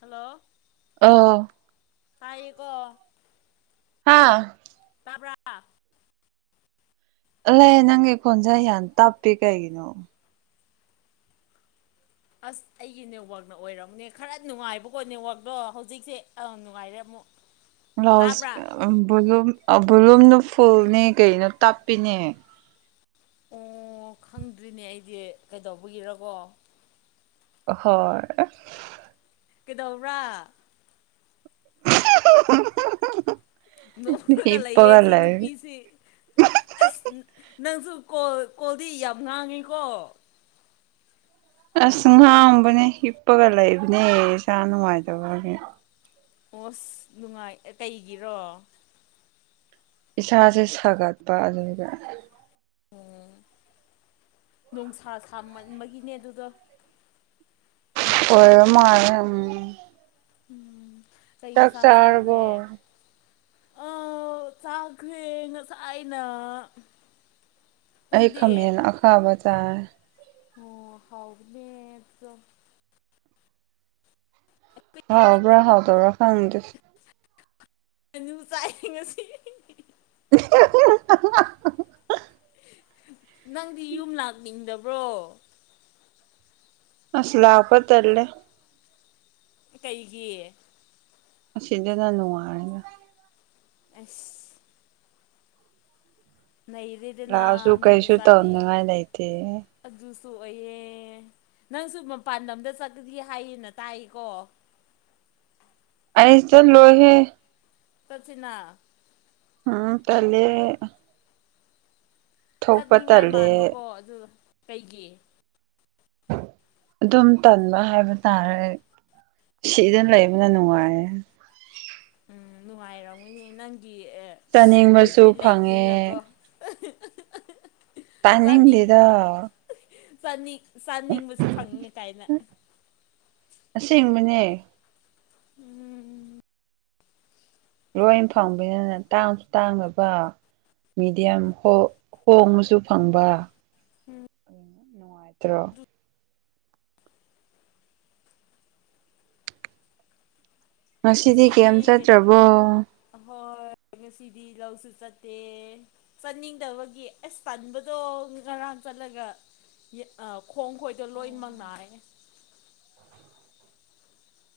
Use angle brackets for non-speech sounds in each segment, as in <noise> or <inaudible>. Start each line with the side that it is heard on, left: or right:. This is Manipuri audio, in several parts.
left: ꯍꯜꯂꯣ
right: ꯑ
left: ꯄꯀ
right: ꯍꯥꯥ
left: ꯇꯕ꯭ꯔ
right: ꯂꯩ ꯅꯪꯒꯤ ꯈꯣꯟꯁꯥ ꯍꯥꯟ ꯇꯞꯄꯤ ꯀꯩꯒꯤꯅꯣ
left: ꯑꯁ ꯑꯩꯒꯤ ꯅꯦꯠꯋꯥꯛꯅ ꯑꯣꯏꯔꯝꯅꯦ ꯈꯔ ꯅꯨꯡꯉꯥꯏꯕꯀꯣ ꯅꯦꯠꯋꯥꯛꯇꯣ ꯍꯧꯖꯤꯛꯁꯦ ꯅꯨꯡꯉꯥꯏꯔꯦ ꯑꯃꯨꯛ ꯇꯥꯕ꯭ꯔꯥ
right: ꯍꯥꯎꯁ ꯚꯂꯨꯝꯗ ꯐꯨꯜꯅꯦ ꯀꯩꯅꯣ ꯇꯞꯄꯤꯅꯦ
left: ꯑꯣ ꯈꯪꯗ꯭ꯔꯤꯅꯦ ꯑꯩꯗꯤ ꯀꯩꯗꯧꯕꯒꯤꯔꯀꯣ
right: ꯍꯣꯏ
left: ꯀꯩꯗꯧꯕ꯭ꯔꯥ ꯅꯣꯛꯔꯒ ꯂꯩꯌꯦ
right: ꯍꯤꯞꯄꯒ
left: ꯁꯤ
right: ꯂꯩ
left: ꯅꯨꯄꯤꯁꯤ ꯑꯁ ꯅꯪꯁꯨ ꯀꯣ ꯀꯣꯜꯗꯤ ꯌꯥꯝ ꯉꯥꯡꯉꯤꯀꯣ
right: ꯑꯁ ꯉꯥꯡꯝꯕꯅꯦ ꯍꯤꯞꯄꯒ ꯂꯩꯕꯅꯦ ꯏꯁꯥ ꯅꯨꯡꯉꯥꯏꯇꯕꯒꯤ
left: ꯑꯣꯁ ꯅꯨꯡꯉꯥꯏ ꯀꯩꯒꯤꯔꯣ
right: ꯏꯁꯥꯁꯦ ꯁꯥꯒꯠꯄ ꯑꯗꯨꯒꯒ
left: ꯎꯝ ꯅꯣꯡꯁꯥ ꯁꯥꯃꯟꯕꯒꯤꯅꯦ ꯑꯗꯨꯗꯣ
right: ꯑꯣꯏꯔ ꯃꯥꯔ ꯎꯝ
left: ꯎꯝ
right: ꯗꯥꯛ ꯆ ꯑꯕꯣ
left: ꯑ ꯆꯈ꯭ꯔꯦ ꯉꯁꯥꯏꯅ
right: ꯑꯩ ꯈ
left: ꯅꯪꯗꯤ
right: ꯃꯦꯟ ꯑꯈꯥ ꯑꯕ ꯆ
left: ꯑꯣ ꯍꯥꯎꯅꯦ
right: ꯍꯥꯎ ꯄꯨꯥ ꯍꯥꯥꯎꯗꯔ ꯈꯪꯗ
left: ꯃꯨ ꯆꯥꯏ ꯉꯁꯤ
right: <unintelligible> <inaudible>
left: ꯅꯪꯗꯤ ꯌꯨꯝ ꯂꯥꯛꯅꯤꯡꯗꯕ꯭ꯔꯣ
right: ꯑꯁ ꯂꯥꯛꯥꯎꯄ ꯇꯔꯂꯦ
left: ꯀꯩꯒꯤ
right: ꯑ ꯁꯤꯗ ꯅꯅ ꯋꯥꯅꯤꯒ
left: ꯑꯁ ꯅꯩꯔꯦꯗꯅ
right: ꯂꯥꯛꯁꯨ
left: ꯃꯤ
right: ꯀꯩꯁꯨ ꯇꯧꯅꯤꯉꯥꯏ ꯂꯩꯇꯦ
left: ꯁꯣꯛꯑꯌꯦꯦ ꯅꯪꯁꯨ ꯃꯄꯥꯟ ꯂꯝꯗ ꯆꯠꯀꯗꯤ ꯍꯥꯏꯌꯦꯅ ꯇꯥꯏꯀꯣ
right: ꯑꯩ ꯆ ꯂꯣꯏ ꯍꯦ
left: ꯀꯁꯤꯅꯥ
right: ꯎꯝ ꯇꯂꯦ
left: ꯆꯠꯅꯤꯡꯉꯥꯏ ꯃꯥꯟꯕꯀꯣ ꯑꯗꯨ ꯀꯩꯒꯤ
right: ꯑꯗꯨꯝ ꯇꯟꯕ ꯍꯥꯏꯕ ꯇꯥꯔꯦ ꯁꯤꯗꯅ ꯂꯩꯕꯅ ꯅꯨꯡꯉꯥꯏ
left: ꯎꯝ ꯅꯨꯡꯉꯥꯏꯔꯣ ꯅꯪ ꯒꯤ ꯕꯣꯏ
right: ꯆꯥꯅꯤꯡꯕꯁꯨ
left: ꯐ꯭ꯔꯦꯟ
right: ꯐꯪꯉꯦ
left: ꯂꯩꯕꯅꯤꯅꯀꯣ
right: ꯇꯅꯤꯗꯤꯗꯣ
left: ꯆꯅꯤꯡ ꯆꯥꯅꯤꯡꯕꯁꯨ ꯐꯪꯉꯦ ꯀꯥꯏꯅ
right: ꯑꯁꯦꯡꯕꯅꯦ
left: ꯎꯝ
right: ꯂꯣꯏ ꯐꯪꯕꯅꯤꯅꯅꯦ ꯇꯥꯡꯁꯨ ꯇꯥꯡꯉꯕ ꯃꯤꯦꯗꯤꯌꯝ ꯍꯣꯡꯉꯁꯨ
left: ꯎꯝ
right: ꯐꯪꯕꯅꯨꯡꯉꯥꯏ ꯀꯇ꯭ꯔꯣ ꯉꯁꯤꯗꯤ
left: ꯔꯁꯤꯗꯤ
right: ꯀꯩꯝ
left: ꯀ
right: ꯆꯠꯇ꯭ꯔꯕꯣ
left: ꯍ ꯔꯁꯤꯗꯤ ꯗꯤ ꯂꯧꯁꯨ ꯆꯠꯇꯦ ꯆꯠꯅꯤꯡꯗꯕꯒꯤ ꯑꯁ ꯆꯥꯅꯤꯡꯕꯗꯣ ꯉꯔꯥꯡ ꯆꯠꯂꯒ ꯑ ꯈꯣꯡ ꯈꯣꯏꯗꯣ ꯂꯣꯏꯅꯃꯛ ꯅꯥꯏ
right: <unintelligible> <inaudible>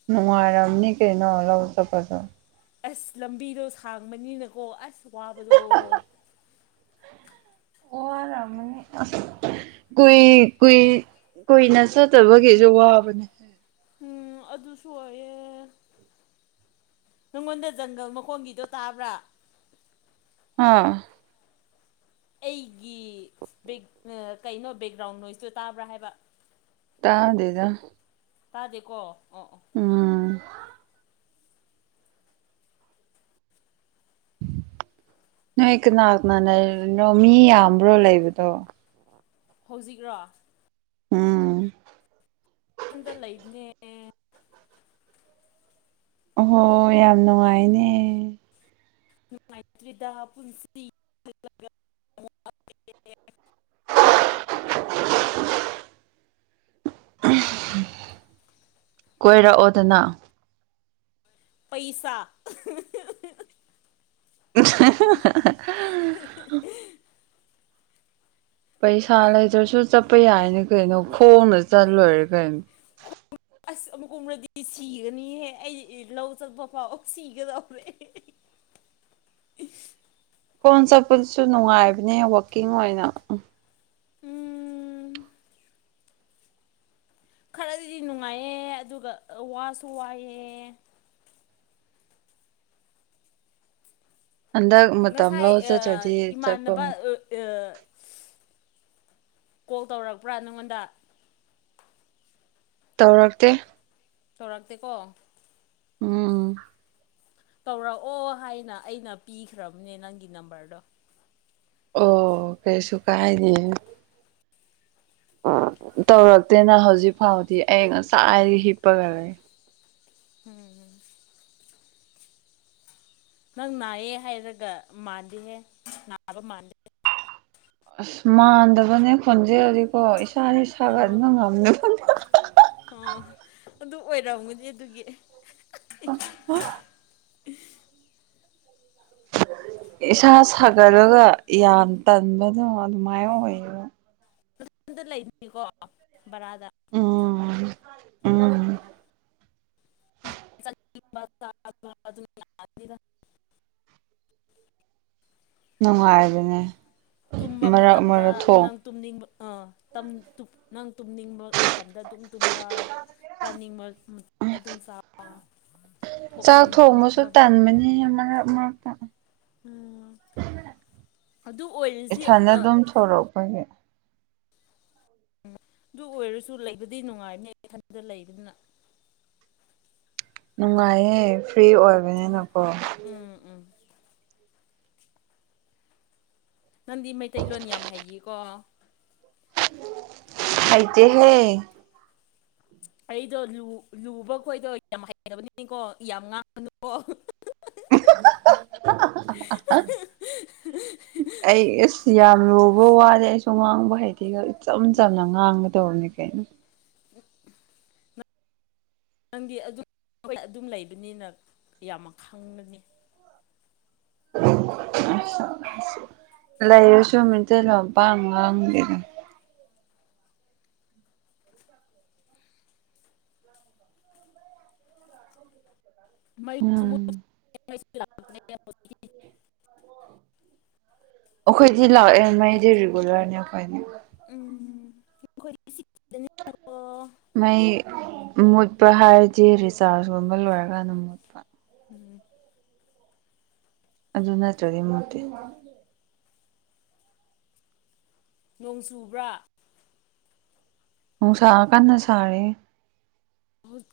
right: ꯅꯨꯡꯉꯥꯏꯔꯝꯅꯤ ꯀꯩꯅꯂ ꯆꯄꯁꯨ
left: ꯑꯁ ꯂꯝꯕꯤꯗꯣ ꯁꯥꯡꯕꯅꯤꯅꯀꯣ ꯑꯁ ꯋꯥꯕꯗꯣ
right: ꯑꯣ ꯑꯔꯅꯤ ꯀꯣꯏ ꯀꯣꯏ ꯀꯨꯏꯅ ꯆꯠꯇꯕꯒꯤꯁꯨ ꯋꯥꯕꯅꯦ
left: ꯎꯝ ꯑꯗꯨꯁꯨ ꯑꯣꯏꯌꯦꯦ ꯅꯪꯉꯣꯟꯗ ꯖꯪꯒꯜ ꯃꯈꯣꯟꯒꯤꯗꯣ ꯇꯥꯕ꯭ꯔꯥ
right: ꯑꯥ
left: ꯑꯩꯒꯤ ꯕ ꯀꯩꯅꯣ ꯕꯦꯛꯒ꯭ꯔꯥꯎꯟ ꯅꯣꯏꯁꯇꯣ ꯇꯥꯕ꯭ꯔꯥ ꯍꯥꯏꯕ
right: ꯇꯥꯗꯦꯗ
left: ꯇꯥꯗꯦꯀꯣ ꯑꯣ ꯑꯣ
right: ꯎꯝ ꯅꯣꯏ ꯀꯅꯥꯅꯥꯅꯣ ꯃꯤ ꯌꯥꯝꯕ꯭ꯔꯣ ꯂꯩꯕꯗꯣ
left: ꯍꯧꯖꯤꯛꯔꯣ
right: ꯑꯝ
left: ꯋꯥꯝꯗ ꯂꯩꯅꯦ
right: ꯍꯣ ꯌꯥꯝ ꯅꯨꯡꯉꯥꯏꯅꯦ
left: ꯅꯨꯡꯉꯥꯏꯇ꯭ꯔꯤꯗ ꯄꯨꯟꯁꯤ
right: ꯀꯣꯏꯔꯛꯑꯣꯗꯅ
left: ꯄꯩꯁꯥ
right: <inaudible> ꯄꯩꯁꯥ ꯂꯩꯗ꯭ꯔꯁꯨ ꯆꯠꯄ ꯌꯥꯏꯅ ꯀꯩꯅꯣ ꯈꯣꯡꯅ ꯆꯠꯂꯣꯏꯔꯦ ꯀꯩꯅꯣ
left: ꯑꯁ ꯑꯃꯨꯛꯀꯨꯝꯔꯗꯤ ꯁꯤꯒꯅꯤꯍꯦ ꯑꯩ ꯂꯧ ꯆꯠꯄ ꯄꯥꯎ ꯁꯤꯒꯗꯧꯔꯦ
right: <inaudible> ꯐꯣꯟ ꯆꯠꯄꯗꯨꯁꯨ ꯅꯨꯡꯉꯥꯏꯕꯅꯦ ꯋꯀꯤꯡ ꯑꯣꯏꯅꯝ
left: ꯎꯝ ꯈꯔꯗꯤꯗꯤ ꯅꯨꯡꯉꯥꯏꯌꯦ ꯑꯗꯨꯒ ꯋꯥꯁꯨ ꯋꯥꯏꯑꯦ
right: ꯍꯟꯗꯛ ꯃꯇꯝ
left: ꯉꯁꯥꯏ
right: ꯂꯧ ꯆꯠꯇ꯭ꯔꯗꯤ ꯆꯠꯄ
left: ꯏꯃꯥꯟꯅꯕ ꯀꯣꯜ ꯇꯧꯔꯛꯄ꯭ꯔꯥ ꯅꯪꯉꯣꯟꯗ
right: ꯇꯧꯔꯛꯇꯦ
left: ꯆꯧꯣꯔꯥꯛꯇ ꯀꯣ
right: ꯎꯝ
left: ꯀꯧꯔꯛꯑꯣ ꯍꯥꯏꯅ ꯑꯩꯅ ꯄꯤꯈ꯭ꯔꯕꯅꯦ ꯅꯪꯒꯤ ꯅꯝꯕꯔꯗꯣ
right: ꯑꯣ ꯀꯩꯁꯨ ꯀꯥꯏꯅꯦ ꯇꯧꯔꯛꯇꯦꯅ ꯍꯧꯖꯤꯛ ꯐꯥꯎꯗꯤ ꯑ ꯉꯁꯥꯏꯒ ꯍꯤꯞꯄ ꯈ ꯂꯩꯦ
left: ꯎꯝꯝ ꯅꯪ ꯅꯥꯏꯌꯦꯦ ꯍꯥꯏꯔꯒ ꯃꯥꯟꯗꯦꯍꯦ ꯅꯥꯕ ꯃꯥꯟꯗꯦ
right: ꯑꯁ ꯃꯥꯟꯗꯕꯅꯦ ꯈꯣꯟꯖꯦꯜꯔꯗꯤꯀꯣ ꯏꯁꯥꯥꯁ ꯏꯁꯕ
left: ꯑꯥ
right: ꯑꯗꯨꯅ ꯉꯝꯃꯦꯕ
left: ꯑꯣ ꯑꯗꯨ ꯑꯣꯏꯔꯝꯃꯗꯤ ꯑꯗꯨꯒꯤ
right: <unintelligible> <inaudible> ꯏꯁꯥ ꯁꯥꯒꯠꯂꯒ ꯌꯥꯝ ꯇꯟꯕꯗꯣ ꯑꯗꯨꯃꯥꯏꯅ ꯑꯣꯏꯌꯦꯕ
left: ꯂꯩꯅꯤꯀꯣ ꯕꯔꯥ
right: ꯎꯝ ꯎꯝ
left: <inaudible>
right: ꯅꯨꯡꯉꯥꯏꯗꯅꯦ
left: ꯇꯨꯝꯕ ꯃꯇꯝꯗ ꯅꯪ ꯇꯨꯝꯅꯤꯡꯕ ꯅꯪ ꯇꯨꯝꯅꯤꯡꯕ ꯃꯇꯝꯗ ꯑꯗꯨꯝ ꯇꯨꯝꯕ ꯆꯥꯅꯤꯡꯕ ꯑꯗꯨꯝ ꯆꯥꯕ
right: ꯆꯥꯛ ꯊꯣꯡꯕꯁꯨ ꯇꯟꯕꯅꯤ ꯃꯔꯛ ꯃꯔ
left: ꯎꯝ ꯑꯗꯨ ꯑꯣꯏꯜꯁꯤ
right: ꯏꯊꯟꯗ ꯑꯗꯨꯝ ꯊꯣꯔꯛꯄꯒꯤ
left: ꯎꯝ ꯑꯗꯨ ꯑꯣꯏꯔꯁꯨ ꯂꯩꯕꯗꯤ ꯅꯨꯡꯉꯥꯏꯕꯅꯦ ꯏꯊꯟꯗ ꯂꯩꯕꯗꯅ
right: ꯅꯨꯡꯉꯥꯏꯌꯦꯦ ꯐ꯭ꯔꯤ
left: ꯎꯝ
right: ꯑꯣꯏꯕꯅꯤꯅꯀꯣ
left: ꯎꯝ ꯎꯝ ꯅꯪꯗꯤ ꯃꯩꯇꯩꯂꯣꯟ ꯌꯥꯝ ꯍꯩꯌꯦꯀꯣ
right: ꯍꯥꯏꯗꯤ ꯍꯦ
left: ꯑꯩꯗꯣ ꯂꯨꯕ ꯈꯣꯏꯗꯣ ꯌꯥꯝ ꯍꯩꯅꯅꯕꯅꯤꯅꯦꯀꯣ ꯌꯥꯝ ꯉꯥꯡꯉꯅꯨꯀꯣ
right: <inaudible> ꯑꯩ ꯋꯥ ꯍꯥꯏꯩꯗꯤꯒ ꯏꯆꯝ ꯆꯝꯅ ꯉꯥꯡꯒꯗꯧꯕꯅꯦ ꯀꯩꯅꯣ
left: ꯅꯪꯗꯤ ꯑꯗꯨꯝ ꯑꯗꯨꯝ ꯂꯩꯕꯅꯤꯅ ꯌꯥꯝꯅ ꯈꯪꯒꯅꯤ
right: ꯑꯁ ꯂꯩꯥꯏꯔ ꯆꯃꯤꯇꯂꯣꯄꯉꯪꯕꯤꯔ ꯎꯝ
left: <inaudible>
right: ꯑꯩꯈꯣꯏꯗꯤ ꯂꯥꯛꯑꯦ ꯃꯩꯗꯤ ꯔꯤꯒꯨꯂꯔꯅꯦ ꯑꯩꯈꯣꯏꯅꯤ
left: ꯑꯈꯣꯏ ꯁꯤꯗ ꯀꯣ
right: ꯃꯩ ꯃꯨꯠꯄ ꯍꯥꯏꯔꯗꯤ ꯔꯤꯆꯥꯔꯖꯀꯨꯝꯕ ꯂꯣꯏꯔꯀꯥꯟꯗ ꯃꯨꯠꯄ ꯑꯗꯨ ꯅꯠꯇ꯭ꯔꯒ ꯃꯨꯠꯇꯤ
left: ꯅꯣꯡ ꯆꯨꯕ꯭ꯔꯥ
right: ꯍ ꯁꯥ ꯀꯟꯅ ꯁꯥꯔꯦ
left: ꯍꯧꯖꯤꯛ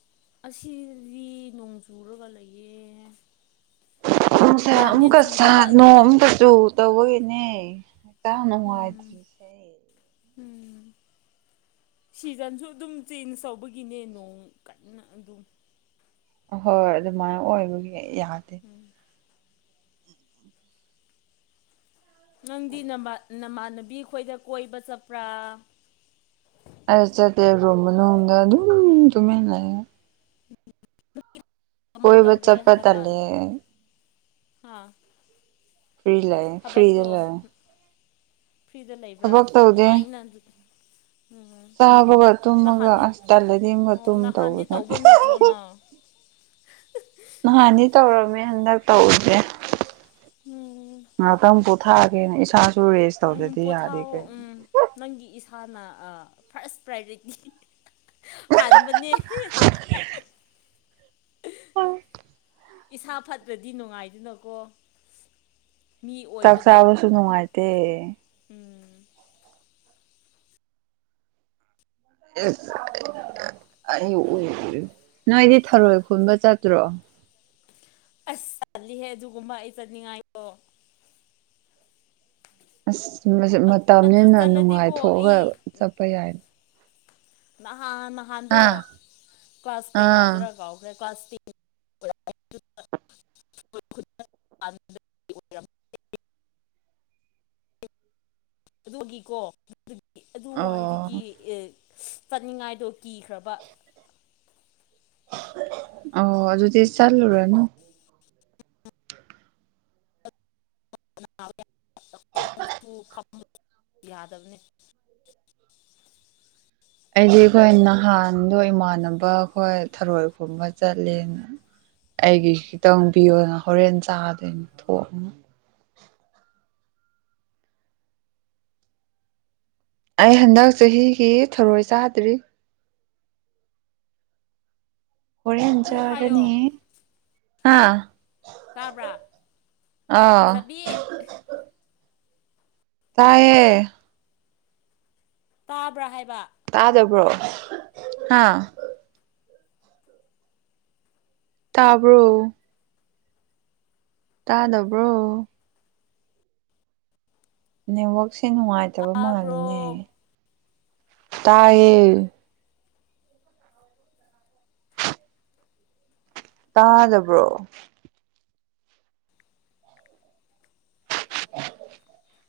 left: ꯑꯁꯤꯗꯤ ꯅꯣꯡ ꯆꯨꯔꯒ ꯂꯩꯌꯦ
right: ꯑ
left: ꯌꯥꯝꯗꯤ
right: ꯑꯃꯨꯛꯀ
left: ꯆꯨꯗꯕ
right: ꯁꯥꯠꯅꯣ
left: ꯑꯗꯨꯕꯨ
right: ꯑꯃꯨꯛꯀ ꯆ ꯇꯧꯕꯒꯤꯅꯦ
left: ꯎꯝ
right: ꯀꯅꯅꯨꯡꯉꯥꯏꯗꯔꯤꯁꯦ
left: ꯎꯝ ꯁꯤꯖꯟꯁꯨ ꯑꯗꯨꯝ ꯆꯦꯟꯖ ꯇꯧꯕꯒꯤꯅꯦ ꯅꯣꯡ ꯀꯟꯅ ꯑꯗꯨꯝ
right: ꯍꯣꯏ ꯑꯗꯨꯃꯥꯏꯅ ꯑꯣꯏꯕꯒꯤ ꯌꯥꯗꯦ
left: ꯅꯪꯗꯤ ꯅꯃꯥꯟꯅꯕꯤ ꯈꯣꯏꯗ ꯀꯣꯏꯕ ꯆꯠꯄ꯭ꯔꯥ
right: ꯔꯣꯃꯅꯗ ꯑꯗꯨꯝ ꯇꯃꯤ ꯂꯩꯦ ꯀꯣꯏ
left: ꯀꯃꯥꯏꯅ
right: ꯕꯆꯥ
left: ꯇꯧꯔꯦ
right: ꯄꯇꯥ
left: ꯍꯟꯗꯛꯀꯥꯟ
right: ꯅ
left: ꯍꯥ
right: ꯐꯔꯤ ꯂꯌꯦ ꯐꯔꯤꯗ
left: ꯊꯕꯛꯇꯣ
right: ꯂ
left: ꯐ꯭ꯔꯤꯗ ꯂꯩꯕ꯭ꯔꯥ ꯅꯨꯡꯉꯥꯏꯅ ꯎꯝ
right: ꯆꯥꯕꯒ ꯇꯨꯝꯃꯒ
left: ꯅꯍꯥꯟꯗꯤ
right: ꯑꯁ ꯇꯜꯂꯗꯤ ꯑꯃꯒ
left: ꯑꯣ
right: ꯇꯨꯝ
left: ꯅꯍꯥꯟꯗꯤ
right: ꯇꯧꯕꯅ
left: ꯇꯧꯕ ꯅꯠꯇ꯭ꯔꯣ ꯅꯪ <inaudible>
right: ꯅꯍꯥꯟꯅꯤ ꯇꯧꯔꯝꯃꯦ ꯍꯟꯗꯛ ꯇꯧꯁꯦ
left: ꯎꯝ
right: ꯉꯥꯛꯇ ꯊꯥꯒꯦꯅꯦ ꯏꯁꯥ
left: ꯎꯝ ꯄꯣꯊꯥꯎꯝ ꯅꯪꯒꯤ ꯏꯁꯥꯅ ꯐꯥꯔꯁ ꯄ꯭ꯔꯥꯏꯌꯣꯔꯤꯇꯤ ꯍꯥꯟ ꯃꯅꯤ
right: ꯎ
left: ꯏꯁꯥ ꯐꯠꯇ꯭ꯔꯗꯤ ꯅꯨꯡꯉꯥꯏꯗꯨꯅꯀꯣ
right: ꯆꯥꯛꯁꯥꯕꯁꯨ ꯅꯅꯨꯡꯃꯥꯏꯇꯦ
left: ꯎꯝ
right: ꯑꯩ ꯅꯣꯏꯗꯤ ꯊꯔꯣꯏ ꯈꯨꯟꯕ ꯆꯠꯇ꯭ꯔꯣ
left: ꯑꯁ ꯆꯠꯂꯤꯍꯦ ꯑꯗꯨꯒꯨꯝꯕ ꯑꯩ ꯆꯠꯅꯤꯡꯉꯥꯏꯗꯣ
right: ꯑꯁ ꯃꯇꯝ
left: ꯑꯗꯨ
right: ꯍꯦꯟꯅ
left: ꯆꯠꯂꯗꯤꯀꯣ ꯑꯩ
right: ꯅꯨꯡꯉꯥꯏꯊꯣꯛꯑꯒ ꯆꯠꯄ ꯌꯥꯏꯅꯦ
left: ꯅꯍꯥꯟ ꯅꯍꯥꯟꯗꯣ
right: ꯑꯥ
left: ꯀ꯭ꯂꯥꯁ
right: ꯑꯥ
left: ꯀꯌꯥꯗ꯭ꯔꯥ ꯀꯥꯎꯈ꯭ꯔꯦ ꯀ꯭ꯂꯥꯁ ꯇꯦꯟ
right: <inaudible>
left: <unintelligible> ꯑꯗꯨꯒꯤꯀꯣ ꯑꯗꯨ
right: ꯑꯣ
left: ꯑꯗꯨꯋꯥꯏꯗꯒꯤ ꯆꯠꯅꯤꯡꯉꯥꯏꯗꯣ ꯀꯤꯈ꯭ꯔꯕ
right: ꯑꯣ ꯑꯗꯨꯗꯤ ꯆꯠꯂ ꯔꯅ
left: ꯈꯣꯡꯁꯨ ꯐ ꯌꯥꯗꯕꯅꯤ
right: <inaudible> ꯑꯩꯗꯤ ꯑꯩꯈꯣꯏ ꯅꯍꯥꯟꯗꯣ ꯏꯃꯥꯟꯅꯕ ꯑꯩꯈꯣꯏ ꯊꯔꯣꯏ ꯈꯨꯝꯕ ꯆꯠꯂꯦꯅ ꯑꯩꯒꯤ ꯈꯤꯇꯪ ꯄꯤꯌꯣꯅ ꯍꯣꯔꯦꯟ ꯆꯥꯗꯣꯏꯅꯦ ꯊꯣꯛꯑꯅ ꯑꯩ ꯍꯟꯗꯛ ꯆꯍꯤꯒꯤ ꯊꯣꯔꯣꯏ ꯆꯥꯗ꯭ꯔꯤ ꯍꯔꯆꯥ
left: ꯑꯃꯨꯛ
right: ꯑꯔꯅꯤ
left: ꯍꯥꯏꯌꯣ
right: ꯍꯥꯥ
left: ꯇꯥꯕ꯭ꯔꯥ ꯆꯕꯤ
right: ꯇꯥꯏꯌꯦꯦ
left: ꯇꯥꯕ꯭ꯔꯥꯍꯤꯦ
right: ꯇꯥꯗꯕ꯭ꯔꯣ ꯍꯥꯥ ꯇꯥꯕ꯭ꯔꯣ ꯇꯥꯗꯕ꯭ꯔꯣ ꯅꯦꯠꯋꯛꯁꯦ ꯅꯨꯡꯉꯥꯏꯇꯕ
left: ꯇꯥꯕ꯭ꯔꯣ
right: ꯃꯥꯜꯂꯤꯅꯦ ꯇꯌꯦꯦ ꯇꯥꯖꯕ꯭ꯔꯣ <unintelligible>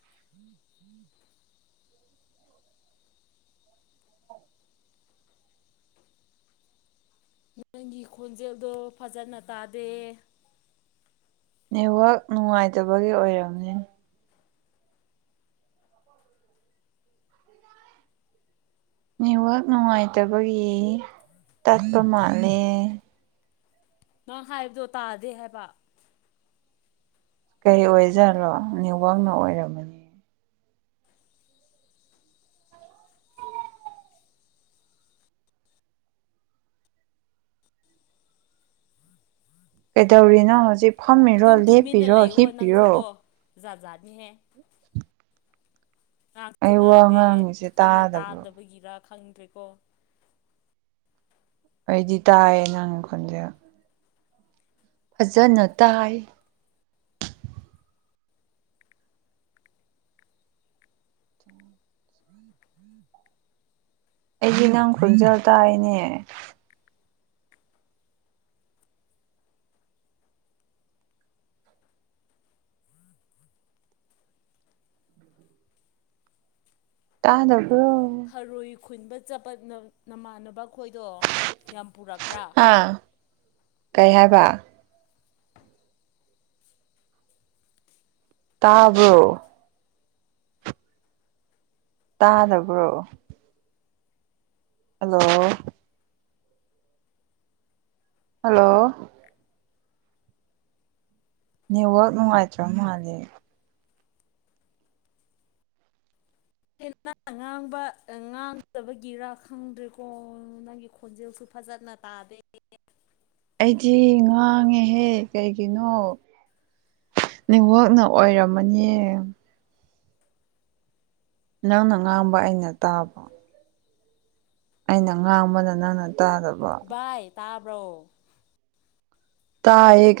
left: ꯅꯪꯒꯤ ꯈꯣꯟꯖꯦꯜꯗꯣ ꯐꯖꯅ ꯇꯥꯗꯦ
right: ꯅꯦꯠꯋꯥꯛ ꯅꯨꯡꯉꯥꯏꯇꯕꯒꯤ ꯑꯣꯏꯔꯝꯅꯤ ꯅꯦꯠꯋꯥꯛ ꯅꯨꯡꯉꯥꯏꯇꯕꯒꯤ ꯇꯠꯄ ꯃꯥꯜꯂꯦ
left: ꯅꯪ ꯍꯥꯏꯕꯗꯣ ꯇꯥꯗꯦ ꯍꯥꯏꯕ
right: ꯀꯩ ꯑꯣꯏꯖꯔꯣ ꯅꯤꯡꯋꯡꯅ ꯑꯣꯏꯔꯕꯅꯤ ꯀꯩꯗꯧꯔꯤꯅꯣ ꯍꯧꯖꯤꯛ ꯐꯝꯃꯤꯔꯣ
left: ꯑꯗꯨꯝ
right: ꯂꯦꯞꯄꯤꯔꯣ ꯍꯤꯞꯄꯤꯔꯣ
left: ꯖꯥꯖꯥꯅꯤ ꯍ ꯉꯥꯡꯁꯨ
right: ꯑꯩ ꯋꯥ
left: ꯉꯥꯡꯗꯦ
right: ꯉꯥꯡꯉꯤꯁꯦ
left: ꯑꯩꯅ
right: ꯇꯥꯗꯕ꯭ꯔꯣ
left: ꯇꯥꯗꯕꯒꯤꯔ ꯈꯪꯗ꯭ꯔꯦꯀꯣ
right: ꯑꯩꯗꯤ ꯇꯥꯏꯌꯦ ꯅꯪꯈꯣꯟꯁꯦ ꯐꯖꯅ ꯇꯥꯏ ꯑꯩꯒꯤ ꯅꯪ ꯈꯣꯟꯖꯦꯜ ꯇꯥꯏꯅꯦ ꯇꯥꯗꯝ
left: ꯈꯔꯣꯏ ꯈꯨꯟꯕ ꯆꯠꯄ ꯅꯃꯥꯟꯅꯕ ꯑꯩꯈꯣꯏꯗꯣ ꯌꯥꯝ ꯄꯨꯔꯛꯄ꯭ꯔꯥ
right: ꯍꯥ ꯀꯩ ꯍꯥꯏꯕ ꯇꯥꯕꯣ ꯇꯥꯗꯕ꯭ꯔꯣ ꯍꯜꯂꯣ ꯍꯜꯂꯣ ꯅꯦꯠꯋꯥꯛ ꯅꯨꯡꯉꯥꯏꯇ꯭ꯔꯣ ꯃꯥꯉꯂꯦ
left: ꯍ ꯅꯪ ꯉꯥꯡꯕ ꯉꯥꯡꯗꯕꯒꯤꯔꯥ ꯈꯪꯗ꯭ꯔꯦꯀꯣ ꯅꯪꯒꯤ ꯈꯣꯟꯖꯦꯜꯁꯨ ꯐꯖꯅ ꯇꯥꯗ
right: ꯑꯩꯗꯤ ꯉꯥꯡꯉꯦꯍꯦ ꯀꯩꯒꯤꯅꯣ ꯋꯥꯛꯅ ꯑꯣꯏꯔꯝꯃꯅꯦ ꯅꯪꯅ ꯉꯥꯡꯕ ꯑꯩꯅ ꯇꯥꯕ ꯑꯩꯅ ꯉꯥꯡꯕꯗ ꯅꯪꯟꯅ ꯇꯥꯗꯕ
left: ꯚꯥꯏ ꯇꯥꯕ꯭ꯔꯣ
right: ꯇꯥ ꯍ ꯀꯩ